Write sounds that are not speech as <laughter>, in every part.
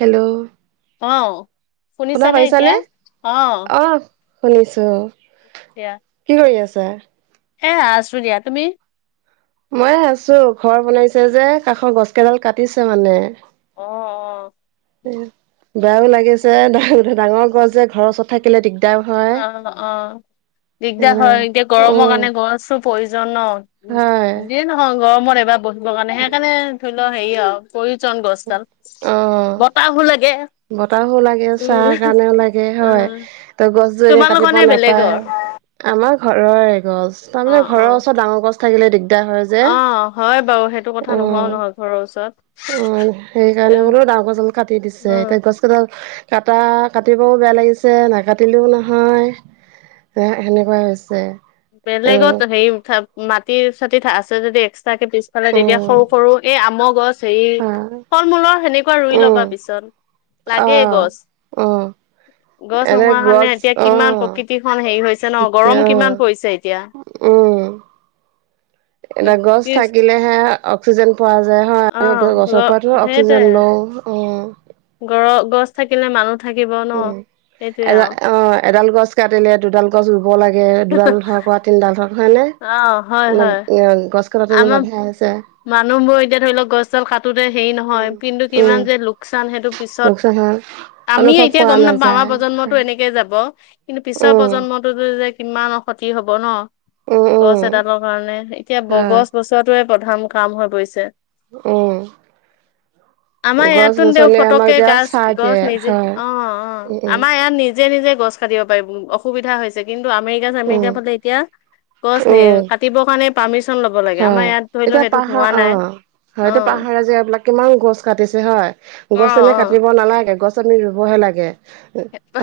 Hello, অ, শুনা শুনিছানে এতিয়া, অ, শুনিছোঁ। এইয়া কি কৰি আছা? এ, আছো দিয়া তুমি? মই য়ে আছো, ঘৰ বনাইছে যে কাষৰ গছ কেইডাল কাটিছে মানে। অ, অ, বেয়াও লাগিছে ডাঙৰ গছ যে ঘৰৰ ওচৰ থাকিলে দিগদাৰও হয়। অ, অ, দিগদাৰ সেইকাৰণে হয়, এতিয়া গৰমৰ উম কাৰণে গছও প্ৰয়োজন ন, হয়। অ', গৰমত এবাৰ বহিবৰ কাৰণে, সেইকাৰণে ধৰি লও হেৰি আৰু প্ৰয়োজন গছডাল। অ, বতাহো লাগে বতাহো লাগে, চা উম কাৰণেও লাগে, উম হয়। ত, গছজো, কে তোমালোকৰ কাটিব নে নাপায় বেলেগৰ আমাৰ ঘৰৰ এ, গছ অ তাৰমানে অ ঘৰৰ ওচৰত ডাঙৰ গছ থাকিলে দিক অ, হয় বাৰু, সেইটো কথা নোহোৱাও অ নহয় ঘৰৰ অ' ওচৰত সেইকাৰণে উম বোলো ডাঙৰ ডাল কাটি দিছে, অ এতিয়া গছ, কেইডাল কাটা, কাটিবও বেয়া লাগিছে নাকাটিলেও নহয় সেনেকুৱা হৈছে। উম বেলেগত হেৰি মাটি-চাটি আছে যদি এক্সাকে পি ফালে তেতিয়া উম সৰু, সৰু এই আমৰ গছ হেৰি হয় ফল-মূলৰ সেনেকুৱা ৰুই উম লবা পিছত। অ, লাগেই গছ উম, গছ নোহোৱা কাৰণে এতিয়া কিমান অ' প্ৰকৃতিখন হেৰি হৈছে ন, তেতিয়া গৰম কিমান অ' পৰিছে এতিয়া উম গছ ত্ৰিশ থাকিলেহে অক্সিজেন পোৱা যায় অ হয় গছৰ পৰাইটো অক্সিজেন সেইটোয়ে লওঁ। অ' গৰ গছ থাকিলে মানুহ থাকিব ন উম, সেইটোয়ে এডাল আৰু অ', এডাল গছ কাটিলে দুডাল গছ ৰুব লাগে দুডাল ধৰা তিনিডাল ধৰা অ হয় ইমান হয় গছ কটাটো আমাৰ বাধাই আছে। মানুহবোৰ এতিয়া ধৰি লওক গছ দাল কাটোতে হেৰি নহয় উম কিন্তু উম কিমান যে লোকচান সেইটো পিছত লোকচান হয় আমিও অনুভৱ এতিয়া কৰা গম নাপাওঁ আমাৰ নাযায় প্ৰজন্মত টো এনেকে যাব কিন্তু পিছৰ উম প্ৰজন্মটোতো যে কিমানৰ ক্ষতি হব ন' উম উম গছ এডালৰ কাৰণে এতিয়া হয় গছ বচোৱাটোয়ে প্ৰধান কাম হৈ পৰিছে। উম। আমাৰ গছ ইয়াতো দেও গছনিয়ে আমাক ফতকে এতিয়া চাই গছ দিয়ে গছ নিজে হয় অ', অ', উম উম আমাৰ ইয়াত নিজে নিজে নিজে গছ কাটিব পাৰি অসুবিধা হৈছে কিন্তু আমেৰিকা উম চমেৰিকা ফালে এতিয়া গছ নি উম কাটিবৰ কাৰণে পাৰ্মিশন ল'ব লাগে হয় আমাৰ ইয়াত ধৰি লও এতিয়া সেইটো পাহাৰ হোৱা অ নাই অ হয় এটো পাহাৰ যিবলাক কিমান গছ কাটিছে হয় অ গছ এনে অ কাটিব ৰুব নালাগে গছ আনি ৰুবহে লাগে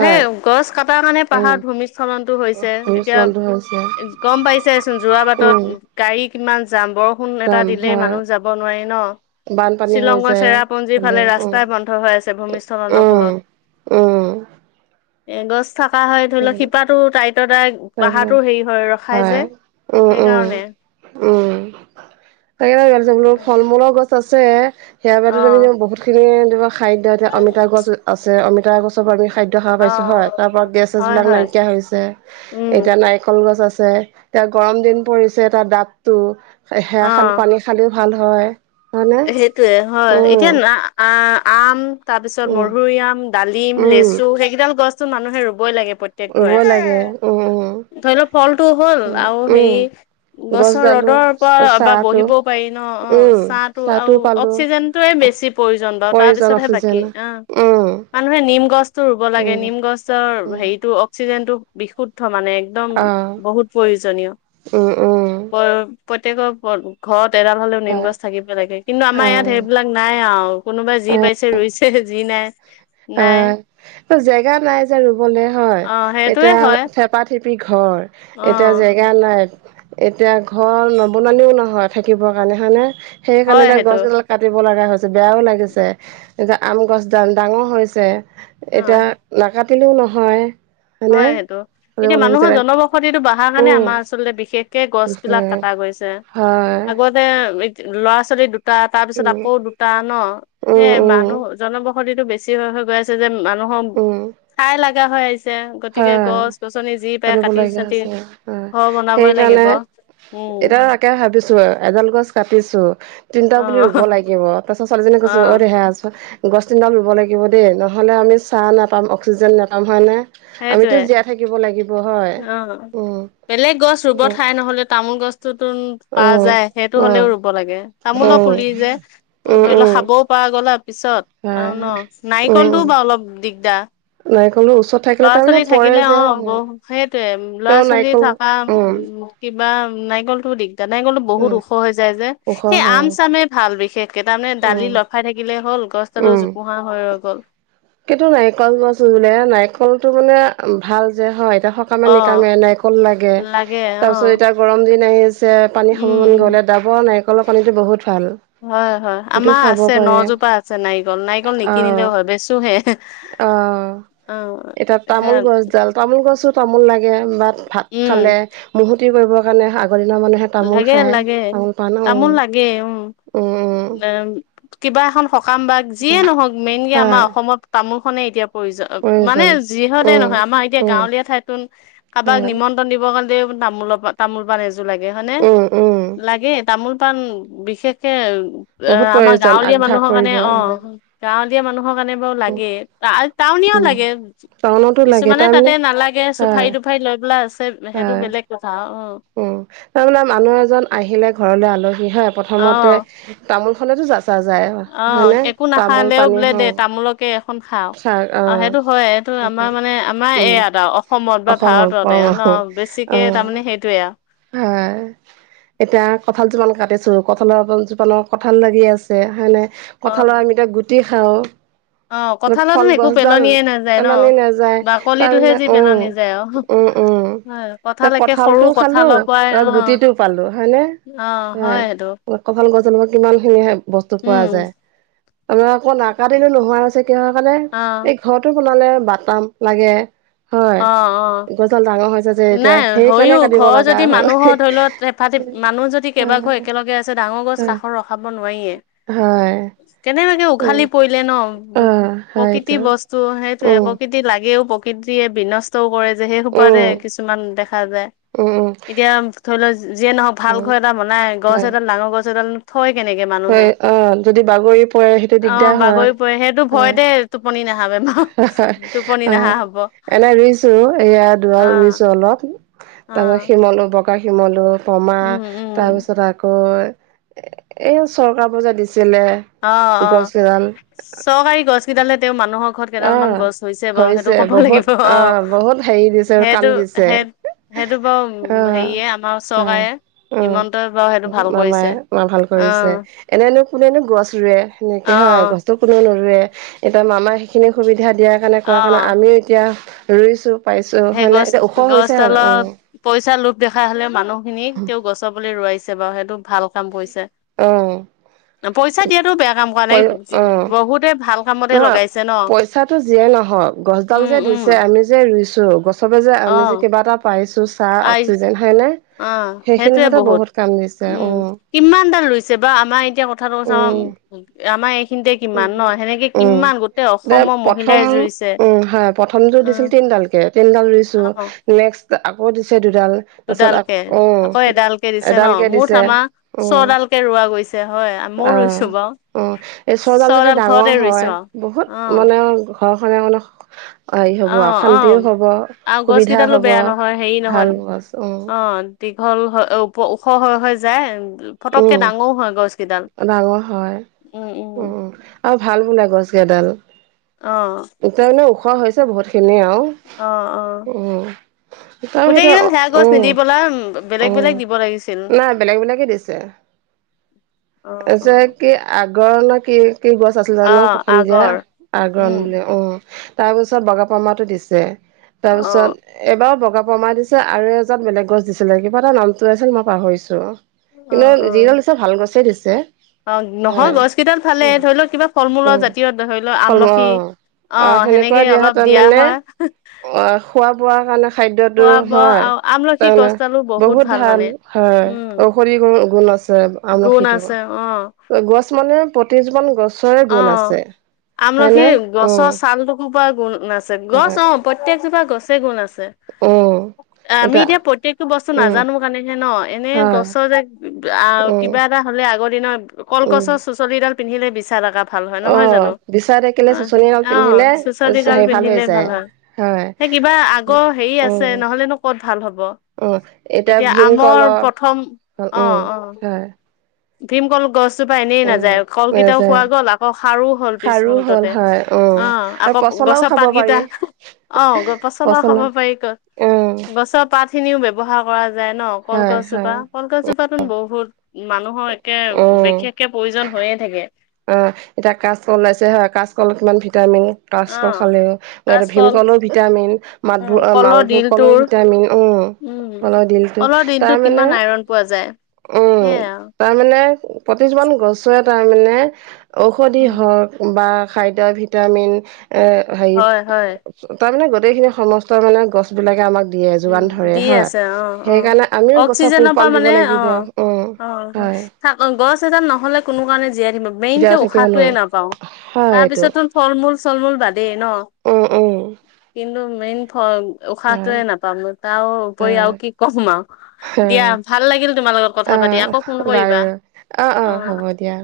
সেই গছ কটাৰ কাৰণে উম পাহাৰ ভূমিস্খলনতটো হৈছে ভূমিস্খলনটো বন্ধ হৈছে এতিয়া গম পাইছেচোন যোৰা উম বাটত গাড়ী কিমান যাম বৰষুণ সোন এটা যাম দিলে হয় মানুহ যাব নোৱাৰি ন বানপানী হৈ শ্বিলঙৰ যায় চেৰাপঞ্জীৰ হ'লেও ফালে উম ৰাস্তাই বন্ধ হৈ আছে ভূমিসখলনৰ উম ফলত উম এ গছ থকা হয় ধৰি লওক শিপাো তটাইতৰ ত পাহাৰো হেৰি হয় ৰখাই যে উম উম সেইকাৰণে উম তাক ভাল বোলো ফল মূলৰ গছ আছে সেয়া বো অ তমি বহুত খিনি ধম খাদ্য এতিয়া অমিতা গছ আছে অমিতা গছ খ অ হয় হয় হয়াক উম ন এ নাৰিকল গছ আছে এতিয়া গৰম দিন পৰিছে তাৰ দাঁতটো অ সেয়া খাল পানী খালেও ভাল হয় হয়নে সেইটোয়ে হয় উম এতিয়া আ আম তাৰ পিছত উম মৰি আম ডালিম উম লেচু সেইকেইাল গছতো মানুহে ৰুবই লাগে প্ৰতেক প্ৰক ৰুব লাগে উম উম কৰে ধৰি লও ফলটো হ'ল আৰু হে উম গছৰ গছডালো ৰ'দৰ পৰা বা চাহটো বহিবও পাৰি ন অ উম ছাট আৰু চাহটো পালো অক্সিজেনতয়ে বেছি প্ৰয়োজন বাৰু প্ৰয়োজন তাৰপিছতহে অক্সিজেন বাকী অ উম মানুহে নিম গছতটো ৰুব লাগে উম নিম গছৰ উম হেৰিতটো অক্সিজেনটো বিশুদ্ধ মানে একদম আহ বহুত প্ৰয়োজনীয় উম উম প্ৰত্য়েকৰ ঘৰত এডাল হলেও নিম হয় গছ থাকিব লাগে কিন্তু আমাৰ ইয়াত হয় সেইবিলাক নাই অ কোনোবাই যি পাইছে ৰৰুইছে যি নাই নাই হয় এই জেগা নাই যে ৰুবলে হয় অ সেইটোৱে এতিয়া হয় থেপাত থিপি ঘৰ অ এতিয়া যে গেয়া নাই এতিয়া ঘৰ নবননিিও নহয় থাকিবৰ কাৰণে হানে সেইকাৰণে হয় এ সেইটো গছ কডাল কাটিব লগা হৈছে বেয়াও লাগিছে এতিয়া আম গছ ডাঙৰ হৈছে এতিয়া অ নাকাটিলেও নহয় হয়নে হয় সেইটো কাটিব এতিয়া মানুহৰ লাগিছিলে জনবসতিটো বঢ়াৰ কাৰণে উম আমাৰ আচলতে বিশেষ কেে গছ বিলাক কটা গৈছে হয় আগত <inaudible> ল'ৰা ছোৱালী দুটা তাৰ পিছত উম আকৌ দুটা ন উম সেয়ে উম মানুহ জনবস। সতিটো বেছি হৈ হৈ গৈ আছে যে মানুহ উম তাই লাগা হৈ আহিছে। <inaudible> গতিকে হয় গছ গছনি যি পাই কাটিব কাটি লগীয়া চাটি হৈছে হয় ঘ বনাবই লাগিব। উম। তে ভাবিছো আৰু এডাল গছ কাটিছো তিনটা অ পুলি ৰুব লাগিব। পাছ ছোৱালীজনীক কৈছো অ দেহা। <inaudible> গছ তিনিডাল ৰুব লাগিব দেই নহ'লে আমি চাহ নাপাম অক্সিজেন নাপাম হয়নে। আমিতো সেইটোৱে জীয়াই থাকিব লাগিব হয় অ উম। বেলেগ গছ ৰুব উম ঠাই নহ'লে তামোল গছতোতো পা উম যায় সেইটো উম হ'লেও ৰুব। ব লাগে তামোলৰ পুলি উম যে উম ধৰি ল উম সাবও পৰা গ'ল হয় পিছত। হয় আও ন নাৰিকলটো বাও অলপ দিগদাৰ। নাৰিকলো ৰুছ। ল'ৰা ছোৱালী থাকিলে অ বহু সেইটোয়ে ল'ৰা তেওঁ ছোৱালী নাৰিকল থকা উম উ। কিবা নাৰিকলটো দিগদা নাৰিকলটো উম বহুত ওখ হৈ যায় যে ওখ সেই হয় আম চামেই ভাল বিশেষ। কে তানে উম দালি লফাই থাকিলে হ'ল গছডালো উম জোপোহা হৈ ৰ গ'ল। কিন্তু নাৰিকল গছ ৰুলে নাৰিকলটো মানে ভাল যে হয়। <inaudible> সামে অ নিকামে নাৰিকল লাগে তাৰ পিছত এতিয়া। গৰম দিন আহিছে পানী উম উম <inaudible> গলে দাবৰ নাৰিকলৰ পানীটো বহুত ভাল। হয় হয় সেইটো আমাৰ খাব আছে পাৰে নজোপা আছে নাৰিকল নাৰিকল নিকিনিলেও অ' হয় বেচোহে। অ অ এতিয়া সে তামোল গছডাল তামোল গছো তামোল লাগে বাট। ভাত খালে উম মূহুতি কৰিবৰ কাৰণে আগৰ দিনৰ মানুহে। তামোল লাগে খায় লাগে তামোল পাণ অ' তামোল লাগে উম উম <inaudible> কিবা এখন সকাম বা যিয়ে উম নহওক মেইনকে আমাৰ হয় অসমত তামোলখনে এতিয়া। প্ৰয়োজ মানে প্ৰয়োজন যিহতে উম নহয় আমাৰ এতিয়া উম গাঁৱলীয়া ঠাইতোন কাবাক হয় নিমন। তন দিব কাৰণেও তামোল পা তামোল পান এযোৰ লাগে হয় নে উম উম লাগে তামোল। পান বিশেষকে এ বহুত আমাৰ প্ৰয়োজন গাঁৱলীয়া আগভাগ মানুহৰ কাৰণে কৰিব অ। গাঁৱলীয়া মানুহৰ কাৰণে বাৰু উম লাগে টা টাউনিয়াও উম লাগে। টাউনতো লাগে কিছুমানে তাৰমানে তাতে নালাগে হয় চুফাৰি তুফাৰি লৈ পেলা আছে সেইটো হয় বেলেগ কথা অ। উম তাৰমানে মানুহ এজন আহিলে ঘৰলে আলহী হয়। অ প্ৰথমতে তামোল খনেতো যাচা যায় অ হয়নে একো তামোল নাখালেও পানী বোলে হ দে তামোলকে। খন খাও চাহ আৰু আহ সেইটো হয় সেইটো সেইটোৱে আমাৰ মানে আমাৰ উম এয়াত আও অসমত বা অসমৰ ভাৰততে পৰম আও ন। অ বেছিকে তাৰমানে সেইটোয়ে আৰু। <unintelligible> এতিয়া কঁঠাল জোপাল কাটিছিলো কঁঠালৰ জোপানৰ কঁঠাল লাগি আছে হয় নে। অ', কঁঠালৰ আমি এতিয়া গুটি খাওঁ। অ কঁঠালতো ফল একো গছডাল পেলনিয়ে নাযায় ন পেলনি নাযায় বাকলিটোহে তাৰমানে যি উম পেলনি যায় অ। উম হয় কথালএকে সৰু ক। হুলো ত গুটিটো পালো হয়নে অ', হয় সেইটো কঠাল গছৰ পৰা কিমান খিনি বস্তু উম, পোৱা যায় তমাৰ আকৌ নাকাদিনো নোহোৱা হৈছে কিহৰ কাৰণে অ', এই ঘৰটো বনালে বাটাম লাগে। হয় অ', অ'। গছডাল ডাঙৰ হৈছে যে এতিয়া নাই সেইকাৰণে। হয়ো কাটিব ঘৰ লগা যদি হ'ল মানুহৰ ধৰি ল হেফা মানুহ যদি কেইবাঘৰ একেলগে আছে ডাঙৰ গছ হয় কাষত ৰখাব নোৱাৰিয়ে। হয়। কেনেবাকে উম উঘালি পৰিলে ন অ প্ৰকৃতি হয়তো বস্তু সেইটোয়ে উম প্ৰকৃত। তি লাগেও প্ৰকৃতিয়ে বিনষ্টও কৰে যে সেই সোপতে উম কিছুমান দেখা যায়। উম উম এতিয়া ধৰি লও যিয়ে নহওক ভাল উম ঘ এটা বনাই গছ হয় এডাল ডাঙৰ গছ এডাল- থয় কেনেকে মানুহে হয় অ যদি বাগৰি পৰে সেইটো অঁ দিগদাৰ হয় বাগৰি পৰে সেইটো হয় ভয়তে- টোপনি নাহাবেমা হয় টোপনি অ নাহা হ'ব। এনে ৰুইছো এয়া দুৰত ৰুইছো অলপ অ তাপা শিমলু বকা শিমলু- পমা উম উম তাৰপিছত আকৌ এই চৰকাৰ ব যে দিছিলে- অঁ গছ অঁ কেইডাল চৰকাৰী গছ কেইডালে তেওঁ মানুহক- খত অ কেইডাল মান গছ হৈছে বাও সেইটো ক'ব বহুত লাগিব অ অঁ বহুত হেৰি দিছে কাম সেটো দিছে সে- সেইটো বাৰু অ হেৰিয়ে আমাৰ হয় চকায়ে- উম মামাই মা ভাল অ কৰিছে। এনেইনো কোনেনো গছ ৰুৱে সেনেকে অ হয় গছতো কোনোও নৰুৱে এতিয়া মামাই- খিনি সুবিধা দিয়াৰ কাণে অ কোৱাৰ কাৰণে আমিও এতিয়া ৰুইছোঁ। পাইছো সেই হয় নে গছ এতিয়া ওখ হৈছে আৰু গছডালৰ অঁ। পইচা লোভ দেখা হলো মানুহখিনিক তেওঁ গছৰ পুলি ৰোৱাইছে বাৰু সেইটো ভাল কাম কৰিছে। অ পইচা দিয়াতটো বেয়া কাম কৰা নাই বহুতে ভাল- কামতে নহ লগাইছে ন পইচাটো জিয়ে নহওক গছডাল উম যে উম দিছে আমি যে ৰুইছো গছ- চবে যে অ আমি যে কিবা এটা পাৰিছোঁছ- চাহ পাই অক্সিজেন হয় নে অ সেইখিনি হতে বহুত কাম দিছে উম উঁ। কিমান দাল লৈছে বা আমাৰ এতিয়া কথাটো উম চাওঁ- আমা এইখিনিতে কিমান উম ন সেনেকে উম কিমান গোটেই অসমৰ মহিলাই জুৰিছে। প্ৰথমটো দিছিল তিনডাল কে তিনডাল ৰুইছো অ নেক্সট আকৌ দিছে দুডাল। দুডাল কে আকৌ এডাল কে দিছে ন এডালকে মুঠ দিছে আমাৰ উম ছডাল কে ৰোৱা গৈছে। চে হয় মো ৰুইছো বাও। অঁ এই চডাল যদি ডাঙৰ হয় আৰু বহুত অ মানে ঘৰখনে মানে- হ'ব অ আৰু শান্তিও অ হব আৰু গছ সুবিধা কেইডালো হব বেয়া নহয় হেৰি ভাল নহয় গছ অঁ- অ দীঘল হৈ ও ওখ হৈ হৈ যায়। ফটককে উম ডাঙও হয় গছ কেইডাল উম উম'। অ ভাল সুন্দা গছ গেডাল। অঁ। সেইকাৰণে ওখোৱা হৈছে বহুত খিনিয় আও। অঁ অঁ তাৰ গোটেই সেইটো কেইডাল সেয়া গছ নিদি উম পেলা- বেলেগ উম বেলেগ দিব লাগিছিল। নাই বেলেগ বেলেগে দিছে। অ আ অ যে কি আগৰ নে কি। কেই গছ আছিল অ জানো প্ৰথম দিয়া আগৰ আগৰন উম বুলি অঁ। তাৰপিছত বগাপামাতো দিছে অ তাৰপিছত, এবাৰো বগা পমা দিছে আৰু এজাত বেলেগ গছ দিছিলে কিবা এটা নামটো আছিল মই পাহৰিছো। কিন্তু যিডাল দিছে ভাল গছে দিছে। অঁ নহয় হয় গছ কেইডাল ভালে উম ধৰি লওক কিবা ফল মূলৰ উম জাতীয় ধৰি লওক ফল অ আমলখি- অ অঁ সেনেকুৱা সেনেকেই হয় অলপ দিয়া তাৰমানে হয়। অ খোৱা বোৱা কাণে- খাদ্যটো খোৱা বোৱা হয় আৰু আমলখি তাৰমানে গছডালো বহুত ভাল মানে হয় উম ঔষধি গু গুণ আছে। গুণ আমলখিটো আছে অঁ। গছ মানে প্ৰতিযোপন গছ। অঁ আমলখি উম গছৰ ছাল টো কোপা গুণ আছে গছ অঁ। প্ৰত্যেকজোপা গছে গুণ আছে। অৱ। আমি এতিয়া প্ৰত্যেকটো বস্তু নাজানো কাৰণেহে ন এনে হয় গছৰ যে উম কিবা এটা হ'লে আগৰ দিনৰ উম কলগছৰ চুচলিডাল পিন্ধিলে বিচা লগা ভাল হয় অ নহয় জানো, বিচাৰ থাকিলে অ চুচনি এডাল পিন্ধিলে অৱ চুচলি ডাল হেৰি হৈ পিন্ধিলে যায় ভাল হয়। হয় সেহ কিবা আগৰ হেৰি আছে উম নহলেনো ক'ত ভাল হ'ব। উম এতিয়া আমৰ প্ৰথম ভীমকলৰ অ উম অ হয়। ভীমকল গছ গছজোপা এনেই উম নাযায় কলকিটাও যায় খুৱোৱা গ'ল আকৌ সাৰো হ'ল পিছ খাৰো হ'ল মুহূুৰ্ততে, হয় উম অৱ। আৰু আকৌ পচলাও গছৰ খাব পাতকেইটা পাৰি অ পচলাও খাৱ পচলা পাৰি, উম গছ পাত খিনিও ব্যৱহাৰ কৰা যায় ন হয় হয় কলগছজোপা, কলগছজোপাত ন বহুত মানুহৰ বিশেষকে প্ৰয়োজন হৈয়ে থাকে। অৱ এতিয়া কাচকল ওাইছে হয়, কাচকলত কিমান ভিটামিন। অ কাচকল খালেও, কাচকল ভীমকলো ভিটামিন। উম মাতবোৰ কলৰ মালভোৰ কলো দিলটোৰ ভিটামিন উম, কলৰ দিলটো কলৰ দিলটোত তাৰ কিমান মানে আইৰন পোৱা যায় সেয়া আৰু। তাৰমানে প্ৰতিযোৰমান গছৰে তাৰমানে ঔষধি উম হওক বা খাদ্যৰ ভিটামিন এ হাৰি হয় হয় তাৰ মানে গোটেইখিনি সমস্ত মানে গছ গছ বিলাকে আমাক দিয়ে উম যোগান ধৰে দি হা, আছে অ অ সেইকাৰণে আমিও গছৰ পোহপাল দিব লাগিব। উম অৱ হয় হে গছ এডাল নহলে কোনো কাৰণে জীয়াই থাকিব মেইন কে জীয়াই থাকিব উশাহটোৱে নোৱাৰি। নাপাও হয় তাৰ এইটো পিছতো ফল মূল চল মূল বাদেই ন, উম উম কিন্তু মেইন ফ হয় উশাহটোৱে নাই। পাম তাৰ উপৰি আৰু হয় কি কম আৰু দিয়া অ ভাল লাগিল তোমাল লগত। অ কথা পাতি আকৌ ফোন কৰিবা, বাৰু অ অ হ'ব অৱ। দিয়া।